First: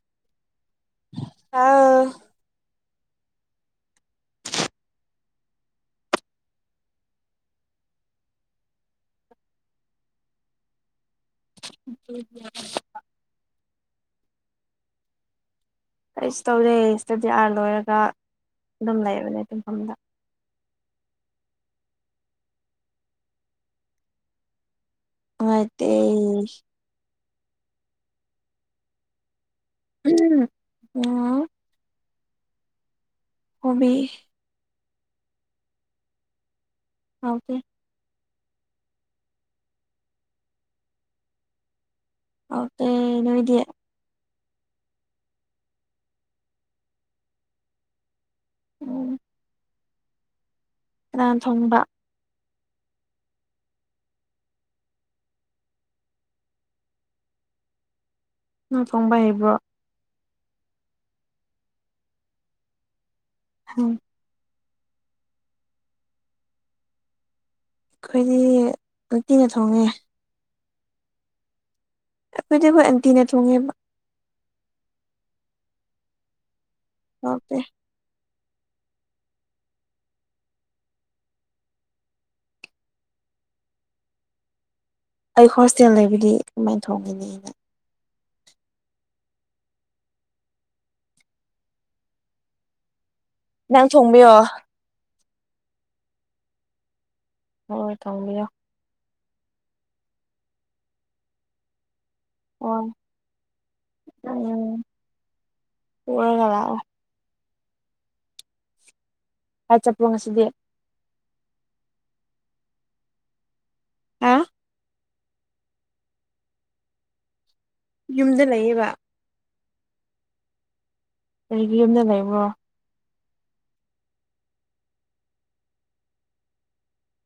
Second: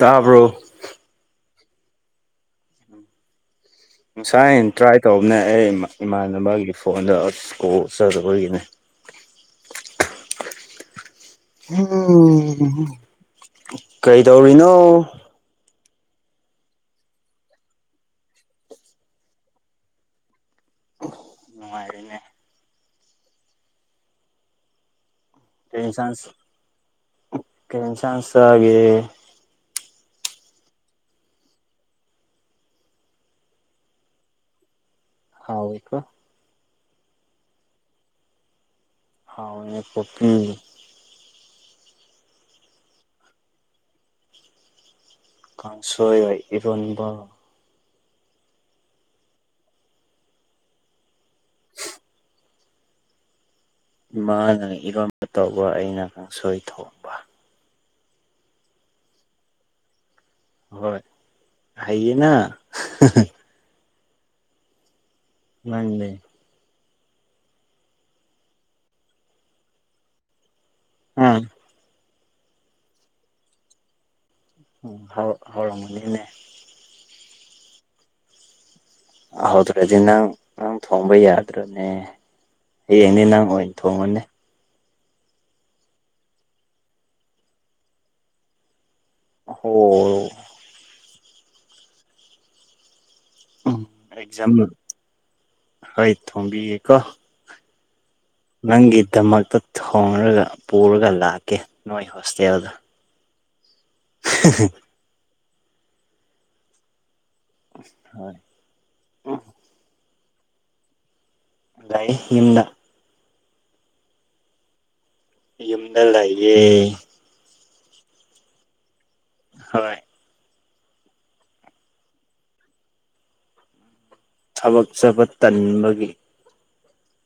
ꯇꯥꯕ꯭ꯔꯣ ꯑꯥ ꯉꯁꯥꯏ ꯇ꯭ꯔꯥꯏ ꯇꯧꯕꯅꯦ ꯑꯩ ꯏꯃꯥꯟꯅꯕꯒꯤ ꯐꯣꯟꯗ ꯑ ꯀꯣꯜꯆꯔꯣꯏꯒꯤꯅꯤ ꯎꯝ ꯀꯩ ꯇꯧꯔꯤꯅꯣ ꯀꯁꯨ ꯇꯧꯗꯦ ꯏꯁꯇꯗꯤ ꯑꯥꯔ ꯂꯣꯏꯔꯒ ꯑꯗꯨꯝ ꯂꯩꯕꯅꯦ ꯇꯨꯡꯐꯝꯗ ꯅꯨꯡꯉꯥꯏꯔꯤꯅꯦ ꯅꯨꯡꯉꯥꯏꯇꯦ [unintelligible] ꯎꯝ ꯑ ꯍꯕꯤ [unintelligible] ꯍꯥꯎꯏꯀꯣ ꯍꯥꯎꯇꯦ ꯍꯥꯎ ꯌꯦ ꯄꯀꯤ ꯍꯥꯎꯇꯦ ꯅꯣꯏꯗꯦ ꯀꯥꯡꯁꯣꯏ ꯏꯔꯣꯟꯕ ꯎꯝ ꯀꯥꯅꯥꯅ ꯊꯣꯡꯕ ꯏꯃꯥꯅ ꯏꯔꯝꯕ ꯇꯧꯕ ꯑꯩꯅ ꯀꯥꯡꯁꯣꯏ ꯊꯧ ꯅ ꯊꯣꯡꯕ ꯍꯩꯕ꯭ꯔꯣ ꯍꯣꯏ ꯍꯥꯏꯌꯦꯅ ꯎꯝ ꯅꯡꯗꯤ ꯑꯩꯈꯣꯏꯗꯤ ꯇꯤꯅ ꯊꯣꯡꯉꯦ [unintelligible] ꯎꯝ ꯑꯩꯈꯣꯏꯗꯤꯕꯨ ꯑꯟꯇꯤꯅ ꯊꯣꯡꯉꯦꯕ ꯎ ꯍꯧꯔꯝꯃꯅꯤꯅꯦ ꯍꯥꯎꯇꯦ ꯑꯍꯧꯗ꯭ꯔꯗꯤ ꯅꯪ ꯅꯪ ꯊꯣꯡꯕ ꯌꯥꯗ꯭ꯔꯅꯦ ꯌꯦꯡꯅꯦ ꯅꯪ ꯑꯣꯏꯅ ꯊꯣꯡꯉꯅꯦ ꯑꯩ ꯍꯣꯁꯇꯦꯜ ꯂꯩꯕꯗꯤ ꯀꯃꯥꯏꯅ ꯊꯣꯡꯒꯅꯤ ꯑꯩꯅ ꯍꯣ ꯎꯝ ꯅꯪ ꯊꯣꯡꯕꯤꯌꯣ ꯑꯦꯛꯖꯝ ꯍꯥꯏꯣꯏ ꯊꯣꯡꯕꯤꯒꯦ ꯀ ꯍꯣꯏ ꯍꯣꯏ ꯊꯣꯡꯕꯤꯔꯣ ꯅꯪꯒꯤꯗꯃꯛꯇ ꯊꯣꯡꯔꯒ ꯄꯨꯔꯒ ꯂꯥꯛꯀꯦ ꯅꯣꯏ ꯍꯣꯁꯇꯦꯜꯗ ꯍꯣꯏ ꯎꯝ ꯄꯨꯔꯒꯥ ꯂꯥꯛ ꯑꯣ ꯍꯣꯏ ꯍꯥꯏꯠ ꯆꯠꯄ꯭ꯔꯣ ꯉꯁꯤꯗꯤ ꯑꯗꯨꯥꯏ ꯅꯤꯡꯗ [unintelligible] ꯍꯥ ꯌꯨꯝꯗ ꯂꯩꯏꯌꯦ ꯌꯨꯝꯗ ꯂꯩꯌꯦꯕ ꯍꯥꯏ ꯀꯔꯤꯒꯤ ꯌꯨꯝꯗ ꯂꯩꯕ꯭ꯔꯣ ꯊꯕꯛ ꯆꯠꯕ ꯇꯟꯕꯒꯤ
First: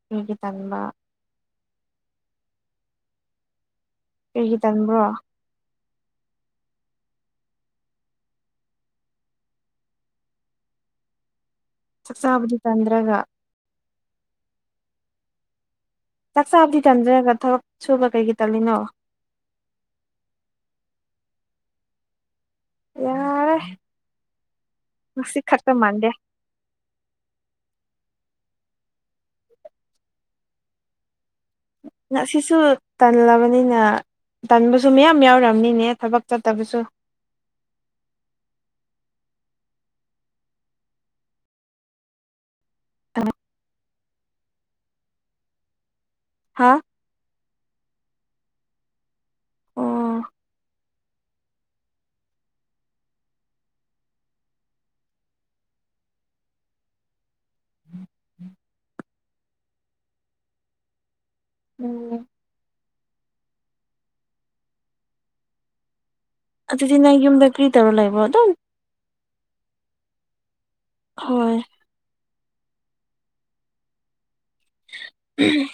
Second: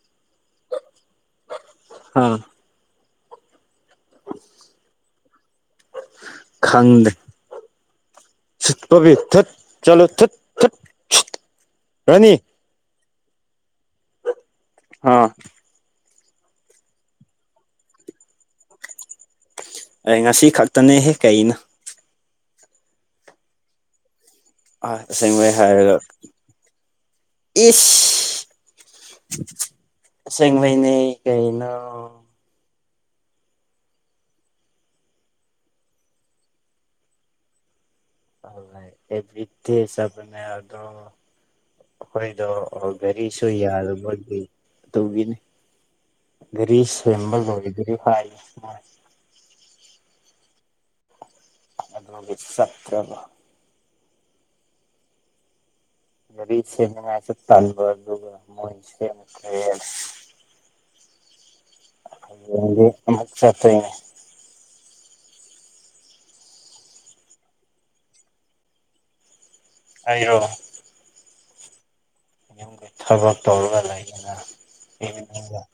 ꯀꯔꯤꯒꯤ ꯇꯟꯕ ꯑꯥ ꯀꯔꯤꯒꯤ ꯇꯟꯕꯔꯣ ꯈꯪꯗꯦ ꯎꯁꯤꯠꯇꯕꯤ ꯊꯠ ꯆꯂꯣ ꯊꯠ ꯊꯠ [unintelligible] ꯆꯥꯛ ꯔꯥꯅꯤ ꯆꯥꯕꯗꯤ ꯇꯟꯗ꯭ꯔꯒ ꯑꯥ ꯆꯥꯛꯆꯥꯥꯕꯨꯗꯤ ꯇꯟꯖꯔꯒ ꯊꯕꯛ ꯁꯨꯕ ꯀꯩ ꯀꯩ ꯇꯠꯂꯤꯅꯣ ꯑꯩ ꯉꯁꯤ ꯈꯛꯇꯅꯦꯍꯦ ꯀꯩꯅ ꯌꯥꯔꯦ ꯑ ꯉꯁꯤ ꯑꯁꯦꯡꯕꯩ ꯈꯛꯇ ꯍꯥꯏꯔꯒ ꯃꯥꯟꯗꯦ ꯏꯁ ꯑꯁꯦꯡꯕꯩꯅꯦ ꯀꯩꯩꯅꯣ ꯑꯁꯤꯁꯨ ꯇꯜꯂꯕꯅꯤꯅ ꯇꯟꯕꯁꯨ ꯃꯌꯥꯝ ꯌꯥꯎꯅꯤꯅꯦ ꯊꯕꯛ ꯆꯠꯇꯕꯁꯨ ꯑ ꯑꯦꯕ꯭ꯔꯤꯠꯇꯤ ꯍꯤꯁꯥꯕꯅꯦ ꯑꯗ ꯍꯣꯏꯗ [unintelligible] ꯑꯣ ꯒꯥꯔꯤꯁꯨ ꯌꯥꯗꯕꯒꯤ ꯑꯗꯨꯒꯤꯅꯤ ꯍꯥ ꯒꯥꯔꯤ ꯁꯤꯕꯜ ꯂꯣꯏꯗꯔꯤ ꯍꯥꯏ ꯑꯣ ꯑꯗꯨꯅ ꯆꯇ꯭ꯔꯕ ꯑꯗꯨꯔꯤꯁꯦ ꯉꯥꯏꯁꯨ ꯇꯜꯕ ꯑꯗꯨꯒ ꯃꯣꯏꯁ ꯈ ꯎꯝ ꯗꯤ ꯁꯦꯠꯇꯦ [unintelligible] ꯑꯗꯨꯗꯤ ꯅ ꯌꯨꯝꯗ ꯀ꯭ꯔꯤ ꯇꯧꯔ ꯂꯩꯕꯣ ꯑꯗꯨꯝ ꯑꯩꯔꯣ ꯍꯣꯏ ꯌꯨꯝꯒꯤ ꯊꯕꯛ ꯇꯧꯔꯒ ꯂꯩꯗꯅ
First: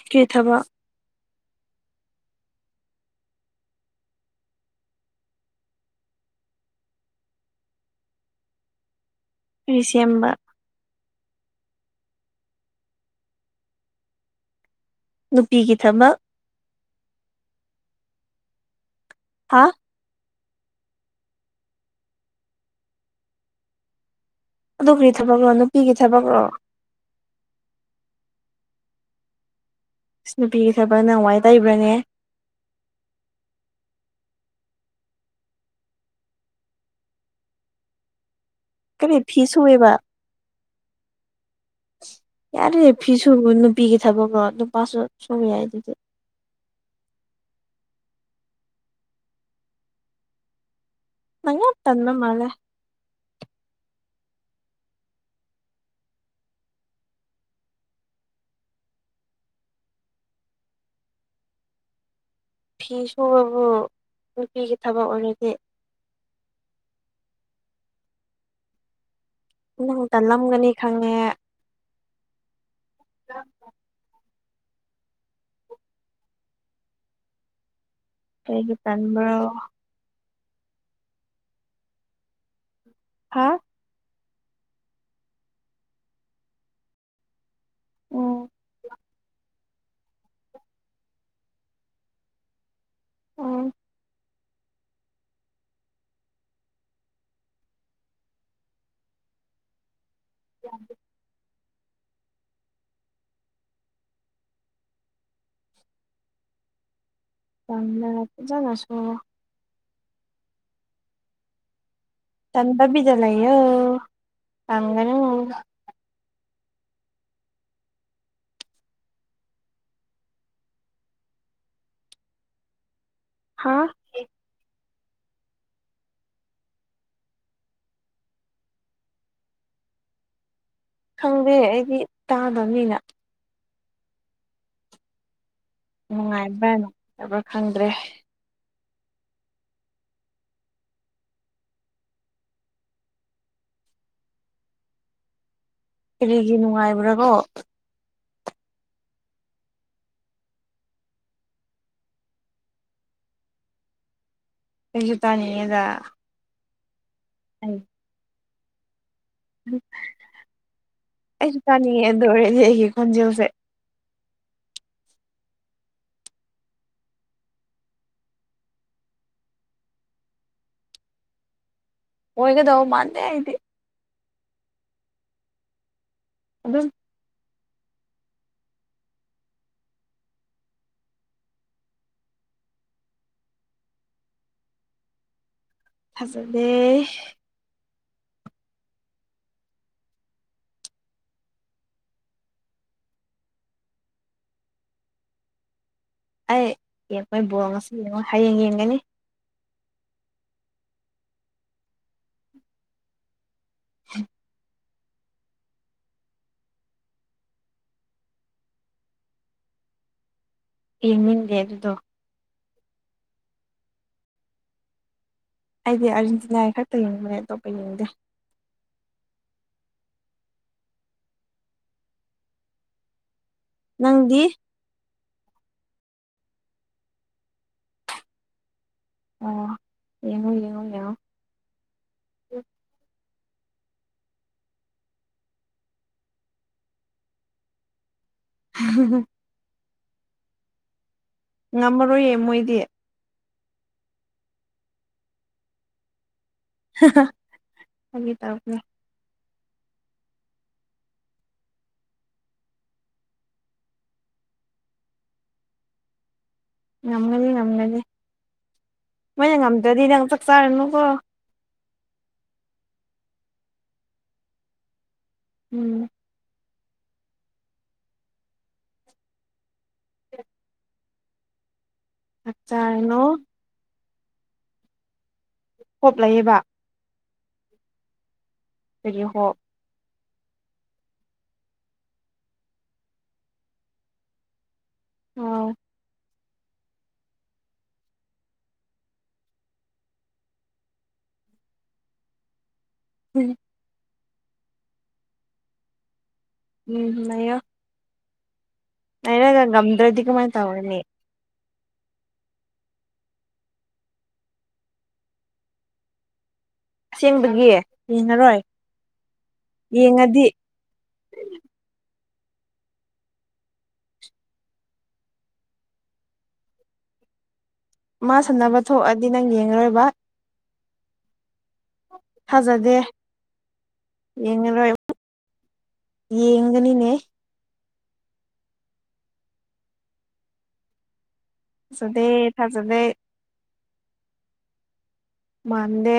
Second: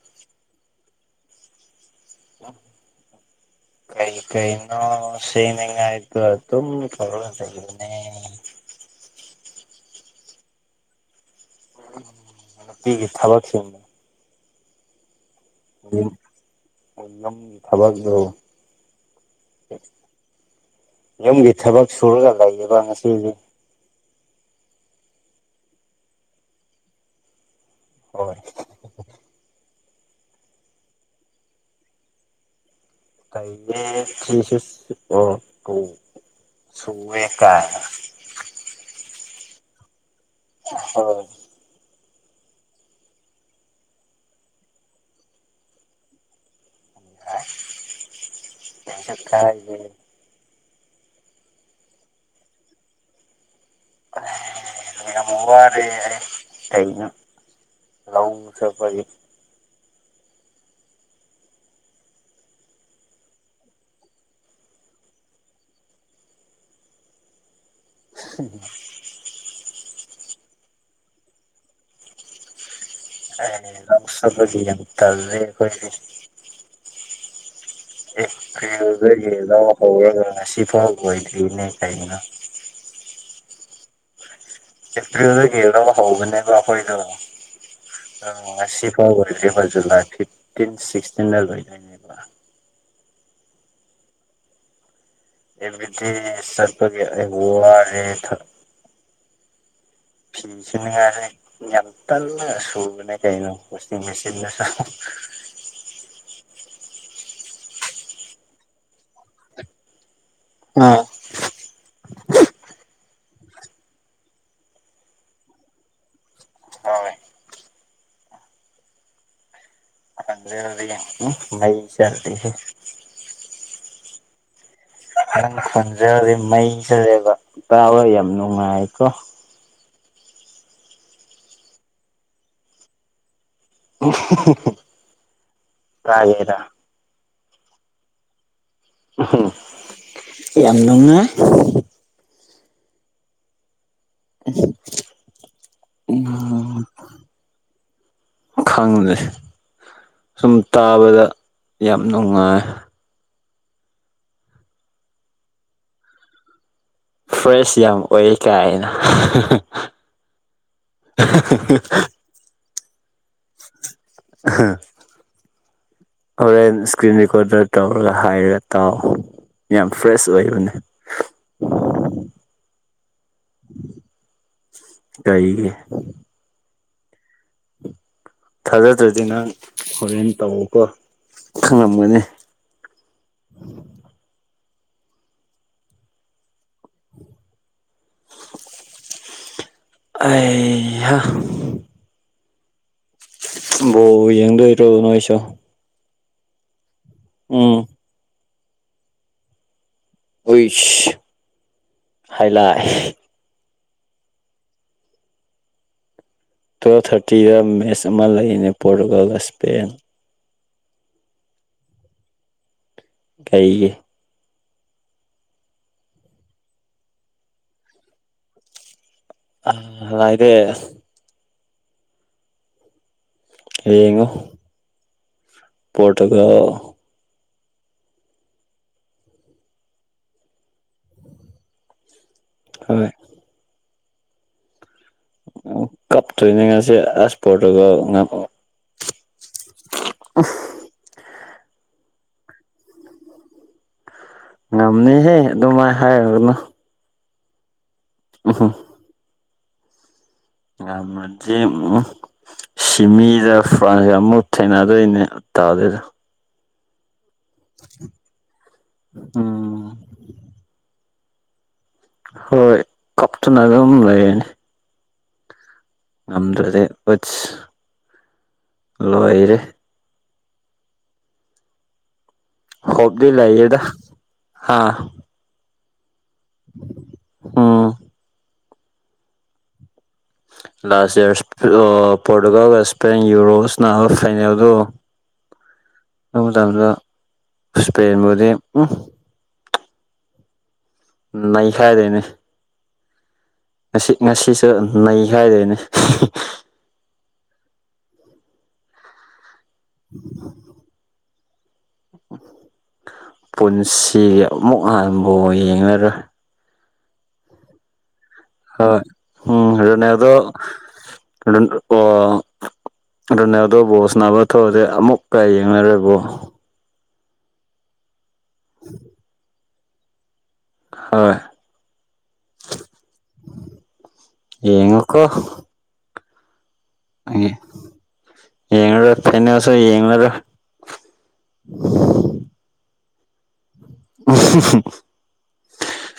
ꯀꯔꯤ ꯊꯕꯛ ꯑ [inaudible] ꯀꯔꯤ ꯀꯔꯤꯅꯣ ꯁꯦꯝꯅꯤꯡꯉꯥꯢ ꯗ ꯑꯗꯨꯝ ꯇꯧꯔꯒ ꯂꯩꯕꯅꯦ ꯀꯔꯤ ꯁꯦꯝꯕ ꯅꯨꯄꯤꯒꯤ ꯊꯕꯛꯁꯤꯡꯅꯦ ꯅꯨꯄꯤꯒꯤ ꯊꯕꯛ ꯎꯅꯝꯒꯤ ꯊꯕꯛꯂꯣ ꯍꯥꯥ ꯌꯨꯝꯒꯤ ꯊꯕꯛ ꯁꯨꯔꯒ ꯂꯩꯌꯦꯕ ꯉꯁꯤꯗꯤ ꯑꯗꯨꯒꯤ ꯊꯕꯛꯔꯣ ꯅꯨꯄꯤꯒꯤ ꯊꯕꯛꯔꯣ ꯍꯣꯏ ꯏꯁ ꯅꯨꯄꯤ ꯊꯕꯛꯅ ꯋꯥꯏ ꯇꯩꯕ꯭ꯔꯅꯦ ꯀꯩꯅꯦ ꯊ꯭ꯔꯤ ꯁꯤꯛꯁ ꯐ ꯇꯨ ꯁꯨꯋ ꯀ [unintelligible] ꯀꯔꯤ ꯐꯤ ꯁꯨꯏꯦꯕ ꯍꯣꯢ ꯌꯥꯔꯦ ꯐꯤꯁꯨ ꯅꯨꯄꯤꯒꯤ ꯊꯕꯛꯀꯣ ꯅꯨꯄꯥꯁꯨ ꯁꯨꯕ ꯌꯥꯏ ꯑꯗꯨꯗꯤ ꯑ ꯀꯩꯁꯨ ꯀꯥꯢꯗꯦ ꯅꯪ ꯌꯥꯝ ꯇꯟꯕ ꯃꯥꯟꯂꯦ ꯑꯍꯦ ꯌꯥꯝ ꯋꯥꯔꯦ ꯀꯩꯅꯣ ꯔꯥꯎ ꯆꯠꯄꯒꯤ ꯐꯤ ꯁꯨꯕꯕꯨ ꯅꯨꯄꯤꯒꯤ ꯊꯕꯛ ꯑꯣꯏꯔꯗꯤ [inaudible] ꯅꯪ ꯇꯜꯂꯝꯒꯅꯤ ꯈꯪꯉꯦ ꯍꯦ ꯂꯧ ꯁꯨꯕꯒꯤ ꯌꯥꯝ ꯇꯟꯂꯦ ꯀꯩꯒꯤ ꯔꯤ ꯇꯟꯕ꯭ꯔꯣ ꯐ ꯉꯁꯤ ꯐꯥꯎꯒ ꯑꯣꯏꯗꯔꯤꯅꯦ ꯀꯩꯏꯅꯣ ꯍꯥꯥ ꯑꯦꯄ꯭ꯔꯤꯜꯗꯒꯤ ꯂꯧ ꯍꯧꯕꯅꯦꯕ ꯑꯩꯈꯣꯏꯗꯣ ꯑ ꯎꯝ ꯑꯁꯤꯁꯤꯐꯥꯎ ꯑꯣꯏꯗ꯭ꯔꯤ ꯐ ꯖꯨꯂꯥꯏ ꯐꯤꯞꯇꯤꯟ ꯁꯤꯛꯁꯇꯤꯟꯗ ꯂꯣꯏꯣꯏꯅꯦ ꯎꯝ ꯑꯦ ꯗꯤ ꯁꯄ ꯋꯥ ꯐꯤ ꯌꯥꯔꯦ ꯌꯦꯇꯂ ꯁꯨꯅ ꯀꯣ ꯋꯥ ꯃꯦꯁꯤꯟ ꯁ ꯊꯝꯅꯖꯁꯨꯣ ꯎꯝ ꯇꯥꯟꯗꯕꯤꯗ ꯂꯩꯌꯣ ꯇꯥꯟꯒꯅꯣ ꯍꯣꯢ ꯃꯩ ꯆꯠꯂꯤꯍꯦ ꯍꯥꯥ ꯅꯪ ꯈꯣꯟꯖꯦꯜꯗꯣ ꯃꯩ ꯆꯠꯂꯦꯕ ꯇꯥꯕ ꯌꯥꯝ ꯅꯨꯡꯉꯥꯏꯀꯣ ꯈꯪꯗꯦ ꯑꯩꯗꯤ ꯇꯥꯗꯕꯅꯤꯅ [unintelligible] ꯇꯥꯒꯦꯔꯥ ꯅꯨꯡꯉꯥꯏꯕ꯭ꯔꯥ ꯅꯨꯡꯉꯥꯏꯕ꯭ꯔꯥ ꯈꯪꯗ꯭ꯔꯦ ꯌꯥꯝꯗꯅꯨꯡꯉ [unintelligible] ꯀꯔꯤꯒꯤ ꯅꯨꯡꯉꯥꯏꯕ꯭ꯔꯥ ꯀꯣ ꯈꯪꯗꯦ ꯁꯨꯝ ꯇꯥꯕꯗ ꯌꯥꯝ ꯅꯨꯡꯉꯥꯏ ꯀꯩꯁꯨ ꯇꯥꯅꯤꯡꯉꯦꯗ ꯑꯩ ꯐ꯭ꯔꯦꯁ ꯌꯥꯝ ꯑꯣꯏ ꯀꯥꯏ ꯑꯩꯅ ꯑꯩꯁꯨ ꯆꯥꯅꯤꯡꯉꯦꯗ ꯑꯣꯏꯔꯦꯗꯤ ꯑꯩꯒꯤ ꯈꯣꯟꯖꯦꯜꯁꯦ [unintelligible] ꯍꯣꯔꯦꯟ ꯏꯁꯀ꯭ꯔꯤꯟ ꯔꯦꯀꯣꯔꯗꯔ ꯇꯧꯔꯒ ꯍꯥꯏꯔꯒ ꯇꯥꯎ ꯌꯥꯝ ꯐ꯭ꯔꯦꯁ ꯑꯣꯏꯕꯅꯦ ꯑꯣꯏꯒꯗꯕ ꯃꯥꯟꯗꯦ ꯍꯥꯏꯗꯤ ꯀꯩꯏꯒꯤ ꯑꯗꯨꯝ ꯊꯥꯖꯗ꯭ꯔꯗꯤ ꯅꯪ ꯍꯣꯔꯦꯟ ꯇꯧꯀꯣ ꯈꯪꯉꯝꯒꯅꯤ ꯊꯖꯗꯦ ꯑꯩꯍꯥ ꯕ ꯌꯦꯡꯗꯣꯏꯗ꯭ꯔꯣ ꯅꯣ ꯑꯩꯁꯨ ꯑꯩ ꯌꯦꯡꯉꯣꯏ ꯕꯣꯔ ꯎꯝ ꯉꯁꯨ ꯌꯦꯡꯉꯣꯏ ꯍꯌꯦꯡ ꯌꯦꯡꯒꯅꯤ ꯎꯋꯤꯁ ꯍꯥꯏꯥꯏꯂꯥꯏ [inaudible] ꯇꯨꯌꯦꯜꯞ ꯊꯥꯔꯇꯤꯗ ꯃꯦꯠꯆ ꯑꯃ ꯂꯩꯅꯦ ꯄꯣꯔꯇꯨꯒꯜꯒ ꯏꯁꯄꯦꯟ ꯌꯦꯡꯅꯤꯡꯗꯦ ꯑꯗꯨꯗꯣ ꯀꯩꯒꯤ ꯑꯩꯗꯤ ꯑꯥꯔꯖꯦꯟꯇꯤꯅꯥꯒꯤ ꯈꯛꯇ ꯌꯦꯡꯕꯅꯦ ꯑꯇꯣꯞꯄ ꯌꯦꯡꯗꯦ ꯑ ꯂꯥꯏꯗꯦ ꯑꯁ ꯌꯦꯡꯉꯨ ꯅꯪꯗꯤ ꯄꯣꯔꯇꯨꯒꯜ ꯑꯣꯥ ꯌꯦꯡꯉꯨ ꯌꯦꯡꯉꯨ ꯌꯦꯡꯉꯣ ꯍꯣꯏ ꯑꯣ ꯀꯞꯇꯣꯏꯅꯦ ꯉꯁꯤ ꯑꯁ ꯄꯣꯔꯇꯨꯒꯜ ꯉꯝꯍꯧ [unintelligible] [unintelligible] ꯉꯝꯃꯔꯣꯏꯌꯦ ꯃꯣꯏꯗꯤ ꯉꯝꯅꯤꯍꯦ ꯑꯗꯨꯃꯥꯏ ꯍꯥꯏꯔꯒꯅꯨ ꯐꯥꯒꯤ ꯇꯧꯕꯅꯦ ꯉꯝꯃꯗꯤ ꯎꯝ ꯁꯤꯃꯤꯗ ꯐ꯭ꯔꯥꯟꯒ ꯑꯃꯨꯛ ꯊꯦꯡꯅꯗꯣꯏꯅꯦ ꯇꯥꯗꯦꯗ ꯉꯝꯒꯅꯤ ꯉꯝꯒꯅꯤ ꯃꯣꯏꯅ ꯎꯝ ꯉꯝꯗ꯭ꯔꯗꯤ ꯅꯪ ꯆꯥꯛ ꯆꯥꯔꯅꯨꯀꯣ ꯍꯣꯏ ꯀꯞꯇꯅ ꯑꯗꯨꯝ ꯂꯩꯔꯅꯤ ꯎꯝ ꯉꯝꯗ꯭ꯔꯗꯤ ꯎꯠꯁ ꯂꯣꯏꯔꯦ [unintelligible] ꯆꯥꯛ ꯆꯥꯔꯅꯨ ꯍꫭꯞꯗꯤ ꯂꯩꯌꯦꯗ ꯍꯥ ꯍꯣꯞ ꯂꯩꯌꯦꯕ ꯎꯝ ꯀꯩꯒꯤ ꯍꯣꯞ ꯂꯥꯁ ꯏꯌ꯭ꯔꯁ ꯑ ꯄꯣꯔꯇꯨꯒꯜꯒ ꯏꯁꯄꯦꯟꯒꯤ ꯌꯨꯔꯣꯁ ꯁꯥꯅꯕ ꯐꯩꯅꯦꯜꯗꯣ ꯑꯧ ꯑꯗꯨ ꯃꯇꯝꯗ ꯏꯁꯄꯦꯟꯕꯨꯗꯤ ꯎꯝ ꯅꯩꯈꯥꯏꯗꯨꯏꯅꯤ [unintelligible] ꯉꯁꯤ ꯉꯁꯤꯁꯨ ꯅꯩꯈꯥꯏꯗꯣꯏꯅꯤ ꯎꯝ ꯅꯩꯌꫭ ꯅꯩꯔꯒ ꯉꯝꯗ꯭ꯔꯗꯤ ꯀꯃꯥꯏ ꯇꯧꯒꯅꯤ ꯄꯨꯟꯁꯤꯒꯤ ꯑꯃꯨꯛ ꯍꯟ ꯕꯣꯟ ꯌꯦꯡꯉꯔꯣꯏ ꯑꯁꯦꯡꯕꯒꯤ ꯌꯦꯡꯉꯔꯣꯏ ꯍꯣꯏ ꯎꯝ ꯔꫭꯅꯥꯜꯗꫭ ꯌꯦꯡꯉꯗꯤ ꯔꯨꯟ ꯑꯣ ꯔꫭꯅꯥꯜꯗꯣ ꯕꯣꯜ ꯁꯥꯟꯅꯕ ꯊꯣꯛꯑꯗꯤ ꯑꯃꯨꯛꯀ ꯌꯦꯡꯉꯔꯣꯏꯕꯣ ꯃꯥ ꯁꯥꯟꯅꯕ ꯊꯣꯛꯑꯗꯤ ꯅꯪ ꯌꯦꯡꯉꯔꯣꯏꯕꯥ ꯍꯣꯏ ꯊꯥꯖꯗꯦ ꯌꯦꯡꯉꯔꯣꯏ ꯌꯦꯡꯉꯨꯀꯣ ꯌꯦꯡꯒꯅꯤꯅꯦ ꯑꯦ ꯌꯦꯡꯉꯔꯣꯏ ꯐꯥꯏꯅꯦꯜꯁꯨ ꯌꯦꯡꯉꯔꯣꯏ ꯐꯖꯗꯦ ꯊꯥꯖꯗꯦ [unintelligible] ꯃꯥꯟꯗꯦ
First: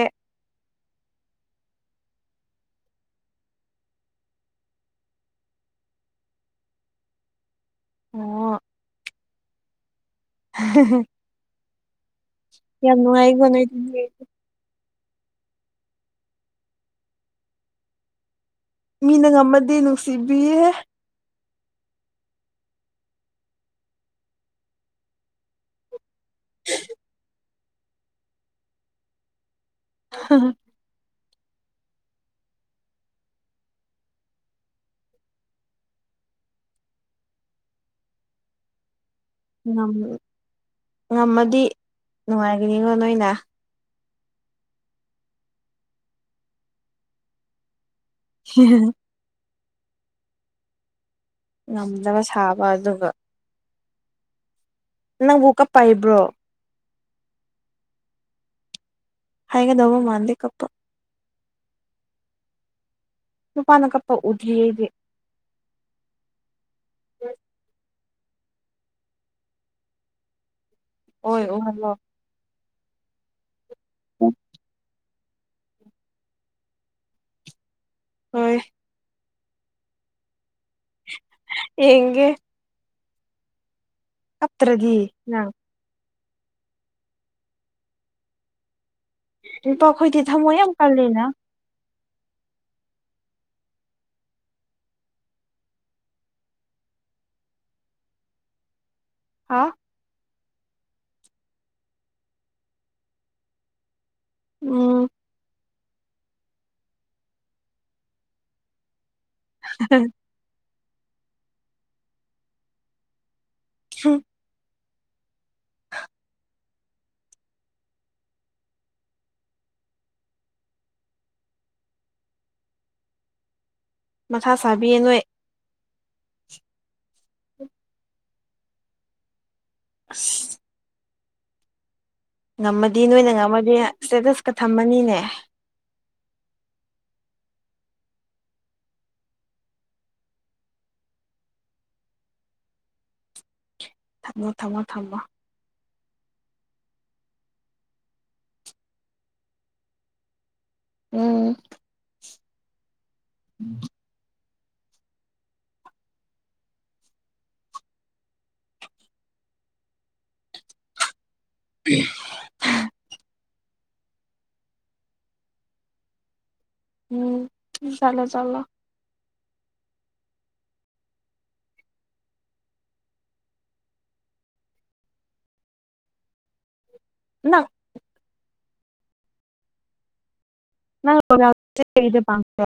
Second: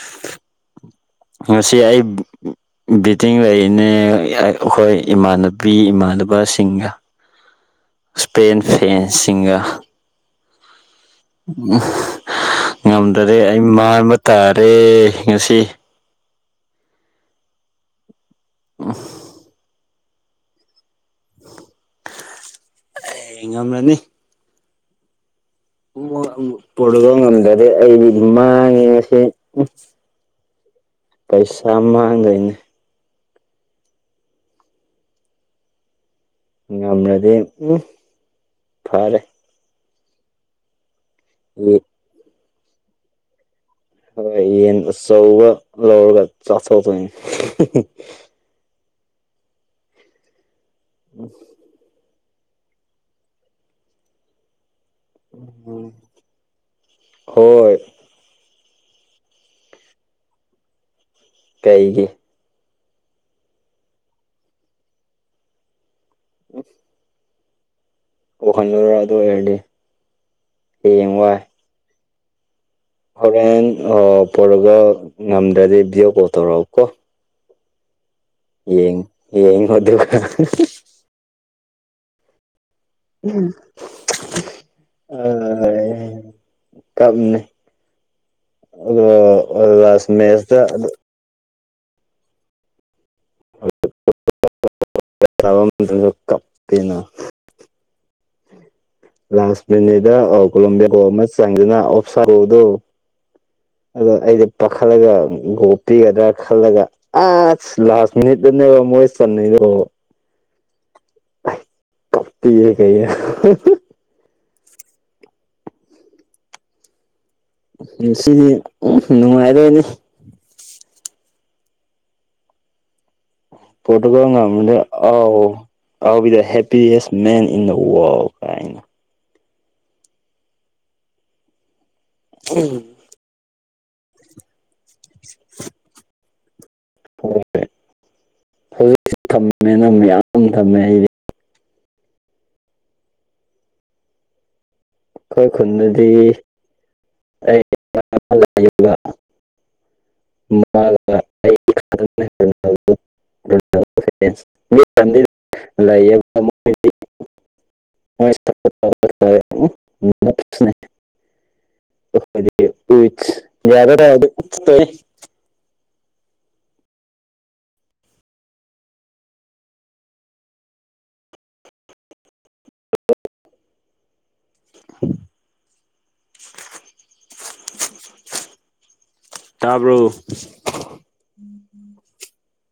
ꯉꯁꯤ ꯑꯩ ꯕꯨ ꯕꯤꯇꯤꯡ ꯂꯩꯅꯦ ꯑꯩꯈꯣꯏ ꯏꯃꯥꯟꯅꯕꯤ ꯏꯃꯥꯟꯅꯕꯁꯤꯡꯒ [inaudible] ꯏꯁꯄꯦꯟ ꯑꯣ ꯐꯦꯟꯁꯁꯤꯡꯒꯥ [unintelligible] ꯎꯝ ꯌꯥꯝ ꯉꯝꯗꯔꯦ ꯅꯨꯡꯉꯥꯏꯀꯣ ꯑꯩ ꯅꯣꯏꯗꯨꯗꯤ ꯃꯥꯟꯕ ꯇꯥꯔꯦ ꯉꯁꯤ ꯃꯤꯅ ꯉꯝꯃꯗꯤ ꯅꯨꯡꯁꯤꯕꯤꯌꯦ INAUDIBLE ꯑꯦ ꯉꯝ꯭ꯔꯅꯤ ꯄꯨꯔꯞ ꯉꯝꯗꯔꯦ ꯑꯩꯗꯤ ꯃꯥꯡꯉꯦ ꯉꯁꯤ ꯎ ꯍ ꯄꯩꯁꯥ ꯃꯥꯡꯗꯣꯏꯅꯦ ꯉꯝꯔꯗꯤ ꯎꯝ ꯐꯔꯦ ꯉꯝ ꯉꯝꯃꯗꯤ ꯌꯦ- ꯅꯨꯡꯉꯥꯏꯅꯤꯅ ꯅꯣꯏꯅ ꯍꯣꯏ ꯌꯦꯟ ꯑꯆꯧꯕ ꯂꯧꯔꯒ ꯆꯥꯊꯣꯛꯇꯣꯏꯅꯤ ꯍꯦ [unintelligible] ꯎꯝ ꯉꯝꯗꯕ ꯁꯥꯕ ꯑꯗꯨꯒ ꯅꯪꯕꯨ ꯀꯞꯄꯥ ꯍꯩꯕ꯭ꯔꯣ ꯍꯣꯏ ꯍꯩꯒꯗꯧꯕ ꯃꯥꯟꯗꯦ ꯀꯞꯄ ꯀꯩꯒꯤ ꯅꯨꯄꯥꯅ ꯀꯞꯄꯥ ꯎꯗ꯭ꯔꯤ ꯑꯩꯗꯤ ꯑ [unintelligible] ꯎꯍꯜꯂꯨꯔꯥ ꯑꯗꯨ ꯑꯣꯏꯔꯗꯤ ꯍꯌꯦꯡ ꯋꯥꯏ ꯑꯣ ꯎꯍꯜꯂꯣ ꯍꯣꯔꯦꯟ ꯄꯨꯔꯒ ꯉꯝꯗ꯭ꯔꯗꯤ ꯚꯤꯗꯤꯌꯣ ꯀꯣꯜ ꯇꯧꯔꯛꯑꯣ ꯀꯣ ꯍꯣꯏ ꯌꯦꯡ ꯌꯦꯡꯉꯣ ꯑꯗꯨꯒ ꯌꯦꯡꯒꯦ ꯎꯝ [unintelligible] ꯀꯥꯞꯇꯔꯗꯤ ꯅꯪ ꯀꯞꯅꯤ ꯑ ꯂꯥꯁ ꯅꯨꯄꯥꯈꯣꯏꯗꯤ ꯊꯃꯣꯏ ꯃꯦꯁꯇ ꯌꯥꯝ ꯀꯜꯂꯤꯅ ꯊ [unintelligible] ꯀꯩꯅꯣ ꯍꯥ ꯂꯥꯁ ꯃꯤꯅꯤꯗ ꯀꯣꯂꯣꯕꯦꯒꯣ ꯑꯃ ꯆꯪꯗꯨꯅ ꯑꯣꯞꯁꯥꯒꯣꯗ ꯑꯗꯣ ꯑꯩꯗ ꯎꯝ ꯄꯈꯠꯂꯒ ꯄꯤꯒꯗ꯭ꯔꯥ ꯈꯜꯂꯒ ꯑꯁ ꯂꯥꯁ ꯃꯤꯅꯤꯠꯇꯅꯦꯕ ꯃꯣꯏ ꯆꯟꯅꯩꯗꯣ ꯄꯞꯄꯤꯤ ꯀꯩꯦ [unintelligible] ꯁꯨ [inaudible] ꯉꯁꯤꯅꯤ ꯅꯨꯡꯉꯥꯏꯗꯣꯏꯅꯤ ꯄꯣꯇꯨꯒꯜ ꯃꯊꯥ ꯉꯝꯗ꯭ꯔꯦ ꯁꯥꯕꯤꯌꯦ ꯅꯣꯏ ꯑꯧ ꯑꯥꯎ ꯕꯤ ꯗ ꯍꯦꯞꯄꯤꯌꯦꯁ ꯃꯦꯟ ꯏꯟ ꯗ ꯋꯥꯋꯔꯜ ꯀꯥꯏꯅ ꯑꯁ ꯉꯝꯃꯗꯤ ꯅꯣꯏꯅ ꯉꯝꯃꯗꯤ ꯏꯁꯇꯦꯇꯁꯀ ꯊꯝꯃꯅꯤꯅꯦ ꯍꯣꯏ ꯍꯧꯖꯤꯛ ꯊꯝꯃꯦꯅ ꯃꯌꯥꯝ ꯊꯝꯃꯦ ꯑꯩꯗꯤ ꯊꯝꯃꯣ ꯊꯝꯃꯣ ꯊꯝꯃꯣ ꯑꯩꯈꯣꯏ ꯈꯨꯟꯗꯗꯤ ꯑꯩ [unintelligible] ꯎꯝ ꯃꯥ [unintelligible] ꯂꯩꯌꯦ [unintelligible] ꯎꯦ [inaudible] ꯁꯅꯦ [unintelligible] ꯎ [inaudible] ꯌꯥꯔꯔ ꯎꯝ ꯆꯂꯣ ꯆꯂꯣ [inaudible] ꯅ ꯇꯥꯕꯣ ꯅ ꯑ ꯄꯥꯡꯦ